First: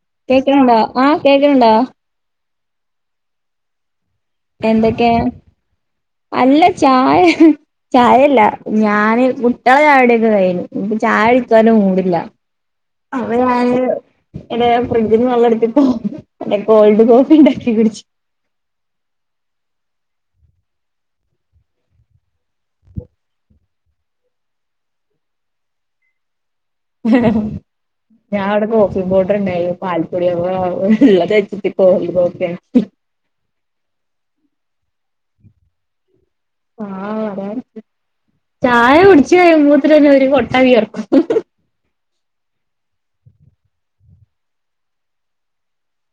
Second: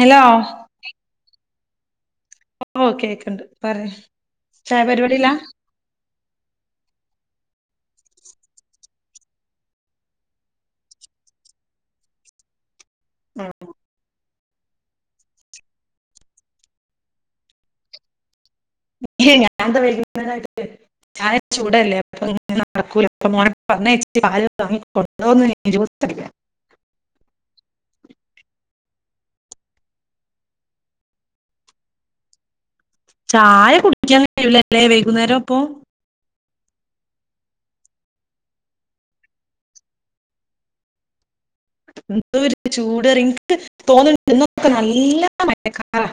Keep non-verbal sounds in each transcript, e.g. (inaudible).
Hello കേൾക്കണണ്ടോ ആഹ് കേൾക്കണണ്ടോ. ഓ കേൾക്കണ്ട് പറയാ- എന്തൊക്കെയ അല്ല ചായ- ചായല്ല ഞാന് കുട്ട്യാളുടെ ചായ കുടിയൊക്കെ കഴിഞ്ഞു ചായ കുടിക്കാൻ ഒരു മൂഡില്ല. അപ്പോ ഞാന്- എവിടെ ഫ്രിഡ്ജിന് വെള്ളം എടുത്തിട്ട് കോൾഡ് കോഫി ഉണ്ടാക്കി കുടിച്ചു. (unintelligible) ചായ ചൂടല്ലേ അപ്പോ ഇനിനടക്കൂല്ല അപ്പോ മോനെ പറഞ്ഞയച്ചിട്ട് പാൽ വാങ്ങികൊണ്ടോന്ന് ജൂസ് അടി- ആഹ്.. ഞാൻ അവിടെ കോഫി പൗഡർ ഉണ്ടായിരുന്നു പാൽപ്പൊടി ഉള്ളത് വെച്ചിട്ട് കോൾഡ് കോഫി- ചായ കുടിക്കാൻ കഴിയില്ലല്ലോ വൈകുന്നേരം അപ്പോ- ആഹ് അതാണ് ചായ കുടിച്ച് കഴിയുമ്പോഴേക്കും തന്നെ ഒരു കൊട്ട വിയർക്കും. എന്ത ഒരു ചൂട്അറിയോ ങ്ങക്ക് തോന്നണ്ട് നല്ല മഴക്കാർ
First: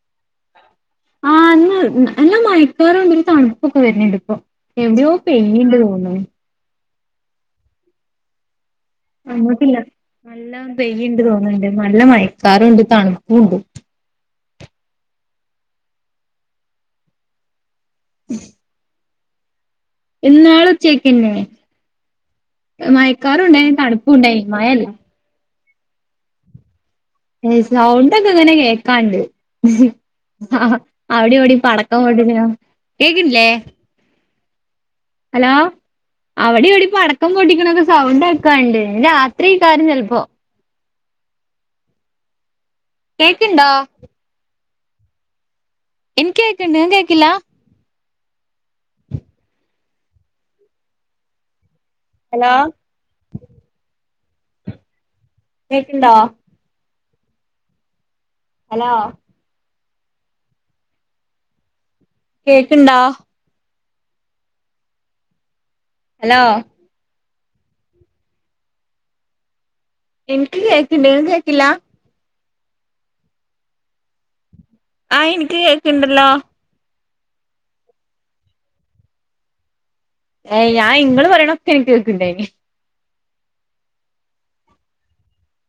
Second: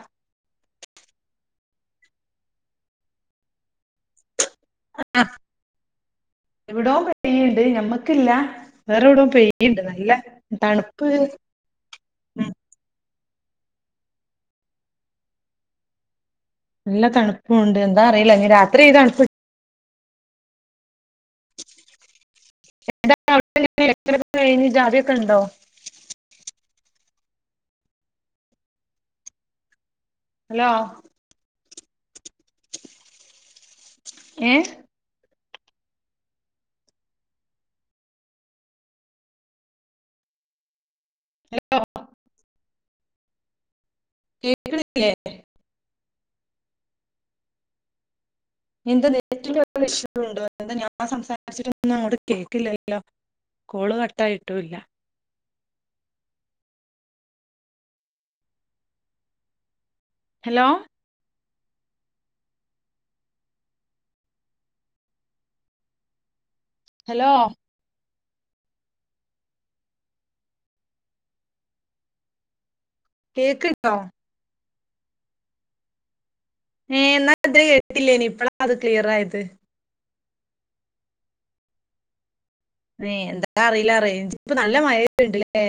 ആഹ് ഇന്ന് മയക്കാറുണ്ട ഒരു തണുപ്പൊക്കെ വരുന്നുണ്ട് ഇപ്പോ. എവിടെയോ ആഹ് പെയ്ണ്ട് തോന്നണു. എവിടോ പെയ്യ്ണ്ട് ഞമ്മക്കില്ല. വേറെ എവിടോ ആ ങ്ങട്ടില്ല പെയ്യ്ണ്ട് നല്ല തണുപ്പ് പെയ്യ്ണ്ട് തോന്നുണ്ട് നല്ല ഉം മയക്കാറുണ്ട് തണുപ്പും ണ്ട്. നല്ല തണുപ്പുണ്ട് എന്താ അറില ഇനി രാത്രി ഈ തൺ ഇന്നാള് ഇച്ചക്കന്നേ മയക്കാറുണ്ടായിനി തണുപ്പും ണ്ടായിനി മഴല്ല. ക്ക ണ്ടോ. ഏ സൗണ്ടൊക്കെ അങ്ങനെ കേക്കാണ്ട്. ഹലോ അവിടെ ഇ വിടെ പടക്കം പൊട്ടിക്കണ തും കേക്കില്ലേ? ഏഹ് ഹലോ അവിടെ ഇവിടെ പടക്കം പൊട്ടിക്കണൊക്കെ സൗണ്ട് കേക്കാണ്ട് രാത്രി ആക്കാരം ചെൽപ്പോ. ഹലോ കേക്ക്ണ്ടോ? കേക്ക്ണ്ല്ലേ? ഇൻക്ക് കേക്കിണ്ട് ഇങ്ങൾക്ക് കേക്കില്ല എന്തോ നെറ്റിന്റെ ഇഷ്യൂ ണ്ടോ ഞാൻ സംസാരിച്ചിട്ടൊന്നും ഒന്നും അങ്ങട്ട് ഹലോ കേൾക്കില്ലല്ലോ. ഹലോ കോള് കട്ടായിട്ടുല്ല. കേക്ക്ണ്ടോ? ഹലോ ഹലോ കേക്ക്ണ്ടോ? ഹലോ ഹലോ ഇൻക്ക് കേക്ക്ണ്ട് ങ്ങക്ക് കേക്കില്ല. കേക്ക്ണ്ടോ? ആഹ് ഇൻക്ക് കേക്കണ്ടല്ലോ. ഏഹ് എന്നാ ഇതി കേട്ടില്ലേനി പ്പളാ ത് ക്ലിയർ ആയത്. ഏയ് ഞാൻ ങ്ങള് പറയണൊക്ക ഇൻക്ക് കേക്കുണ്ടായിനി. ഏഹ് എന്താ അറില റേഞ്ച് ഇപ്പ നല്ല മഴ വെര്ന്ണ്ട് ലേ?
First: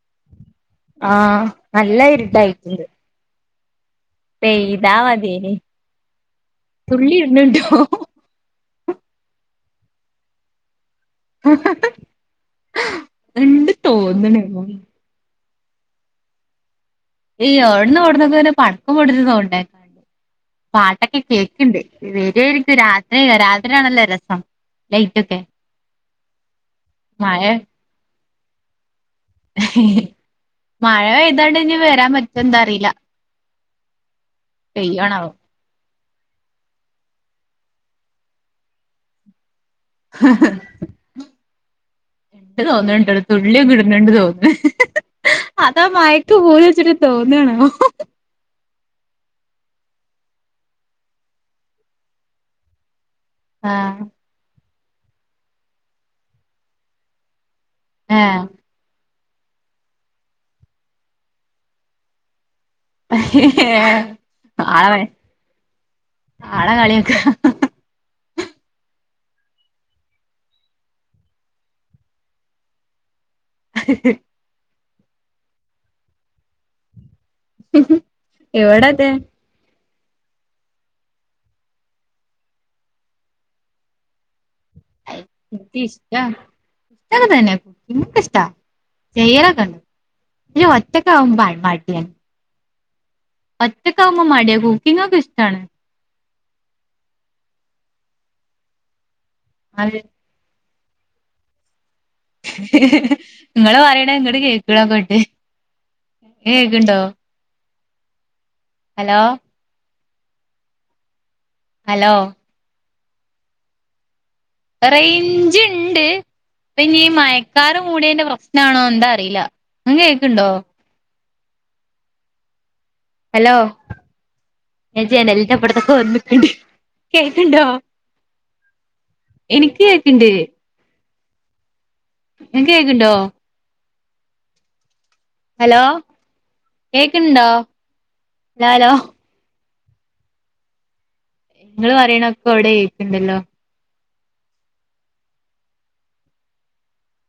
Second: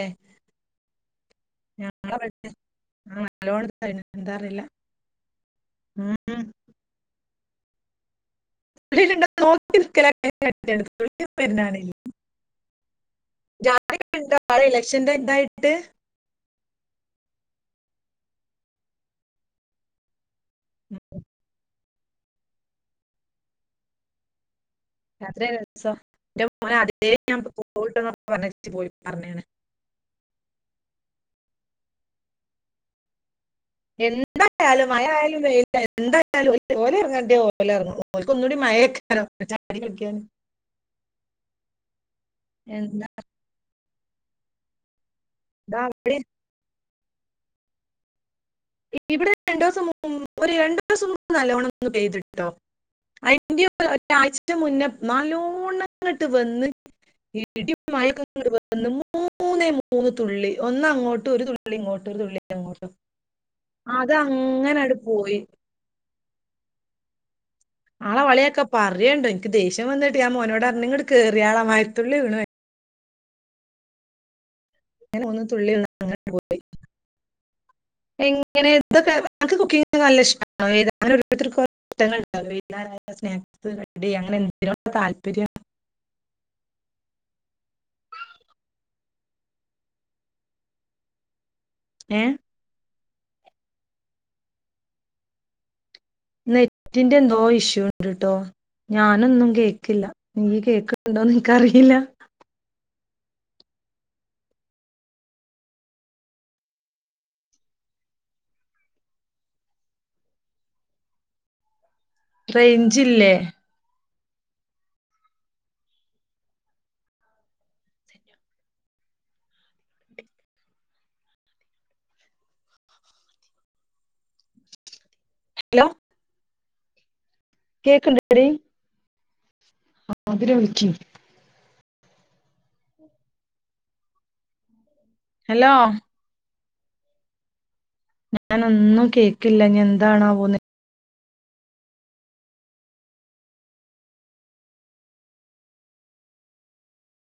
ആഹ് നല്ല ഇരുടായിക്കിണ്ട് ആഹ് നല്ലോണ ഇരിടായിണ് എന്താ അറില. താവാതനി, തുള്ളി ഇരുന്നുണ്ടോ? (unintelligible) ഇണ്ട് തോന്ന്ണ് (unintelligible) ഇലക്ഷന്റെ ഇതായിട്ട്. ഈ അവടന്നും, ഇവടന്നും ക്കങ്ങനെ പടക്കം പൊട്ടിച്ചണ സൗണ്ട് കേക്ക. പാട്ടൊക്കെ ഉം. കേൾക്കണ്ട്. വരയിരിക്കും രാത്രി, രാത്രി- ആണല്ലോ രസം. ലൈറ്റൊക്കെ രാത്രി രസം എന്റെ മോന അതേ- ഞാൻ മഴ പോയിട്ടൊക്കെ പറഞ്ഞ- പോയി പറഞ്ഞാണ്. മഴ പെയ്തോണ്ട് ഇനിവരാൻ പറ്റു ന്തഅറീല. എന്തായാലും, അയാലും മഴ- ആയാലും വെയി- എന്തായാലും ഓല ഇറങ്ങാണ്ടേ ഓല ഇറങ്ങും ഓലക്ക് ഒന്നുകൂടി മയക്ക്. ചാടി കളിക്കാൻ, (unintelligible) എന്താ. തുള്ളി ഇടുന്നുണ്ട് തോന്നേ, ദാ അതാ അവിടെ മയക്ക് പൂതി വച്ചിട്ട്- തോന്നണോ. ഇവിടെ രണ്ടു ദിവസം മ് ഒരു- രണ്ടു ദിവസം മുമ്പ് നല്ലോണം- ഒന്ന് പെയ്ത്ട്ടോ. ഈ ഒരാഴ്ച മുന്നേ നാലോണംങ്ങട്ട് വന്ന്. ഇടിം, മയി ആഹ് ഇങ്ങട്ട് വന്നു. ന്ന് മൂന്നേ, മൂന്ന് തുള്ളി ഒന്ന്- അങ്ങോട്ട് ഒരു തുള്ളി ഇങ്ങോട്ട്- ഒരു തുള്ളി അങ്ങോട്ട്. ആളെ, പോയി ആളെ കളിയാക്ക. ആളെ കളിയാക്കാ പറയണ്ട. എനിക്ക് ദേഷ്യം വന്നട്ട ഞാ- മോനോട് അറഞ്ഞ് ഇങ്ങട്ട്- കേറിയാള മഴ ത്തുള്ളി വീണ് മ - (inaudible) (inaudible) എവിടെ അത് എനിക്ക് കുക്കിങ്ങി നല്ല ഇഷ്ട, (inaudible) റെഡി അങ്ങനെ എന്തിനോ താല്പര്യം. ഇനിക്ക് ഇഷ്ടാ കുക്കിംഗ് ഒക്ക- ഇഷ്ടാ ചെയ്യലൊക്കെണ്ട്. ഈ ഒറ്റക്ക ആവ് മ്പാ മടിയാ. ഏ... ഒറ്റകവുമ്പോ മടിയാകും, കുക്കിംഗ് ഒക്ക ഇഷ്ടാണ്‌. നെറ്റിന്റെ എന്തോ ഇഷ്യൂണ്ട്ട്ടോ- ഞാനൊന്നും കേക്കില്ല. നീ കേക്കണ്ടോന്ന് എനിക്കറിയില്ല. നിങ്ങള് പറയണ ഇങ്ങോട്ട്- കേക്കണക്കെണ്ട്, കേക്കണ്ടോ? ഹലോ... ഹലോ.... റേഞ്ച് ഇല്ലേ? റേഞ്ച് ഉണ്ട്. ന്നീഈ മയക്കാരും മൂടി യന്റെ- പ്രശ്ന ആണോ? എന്താ അറിയില്ല ങ്ങ കേൾക്കണ്ടോ? ഹലോ... ഞാ- ജനലിന്റെപ്പറത്തൊക്കെ- വന്നിക്കണ്ട്. കേൾക്കണ്ണ്ടോ? കേക്കണണ്ടടീ. എനക്ക് കേക്കണ്ട്. വിളിക്കി. ങ്ങക്ക് കേക്കണ്ടോ? ഹലോ കേക്കണ്ടോ? ഞാനൊന്നും കേക്കില്ല, ഞ- എന്താണാആവോ. നിങ്ങള് പറയണൊക്കെ- വിടേകേക്കണ്ടലോ?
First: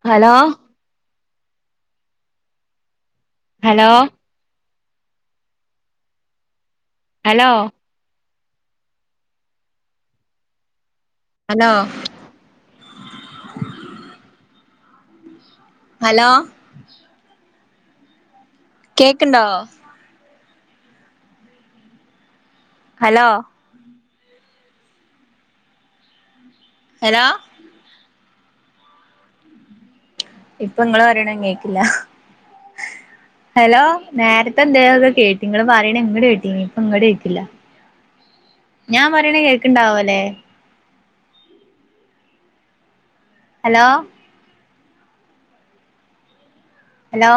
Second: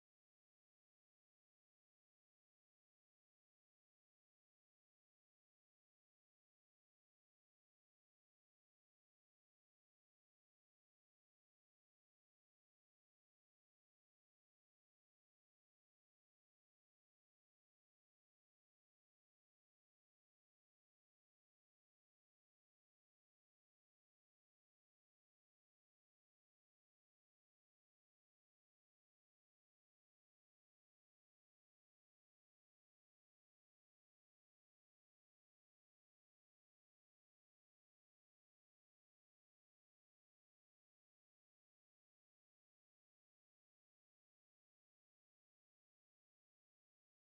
Hello... hello... hello... hello... hello കേക്ക്ണ്ടോ ഹലോ ഹലോ ഇപ്പങ്ങള് പറയണും കേക്ക് ല്ല ഹെലോ നേരത്തെന്തേലൊക്കെ കേട്ടീന്ന് ങ്ങള് പറിണെ ങ്ങട് കേട്ടീനി പ്പങ്ങട് കേക്ക്ല്ല ഞാൻ പറയ്ണ കേക്ക്ണ്ടാവ ലേ ഹലോ ഹലോ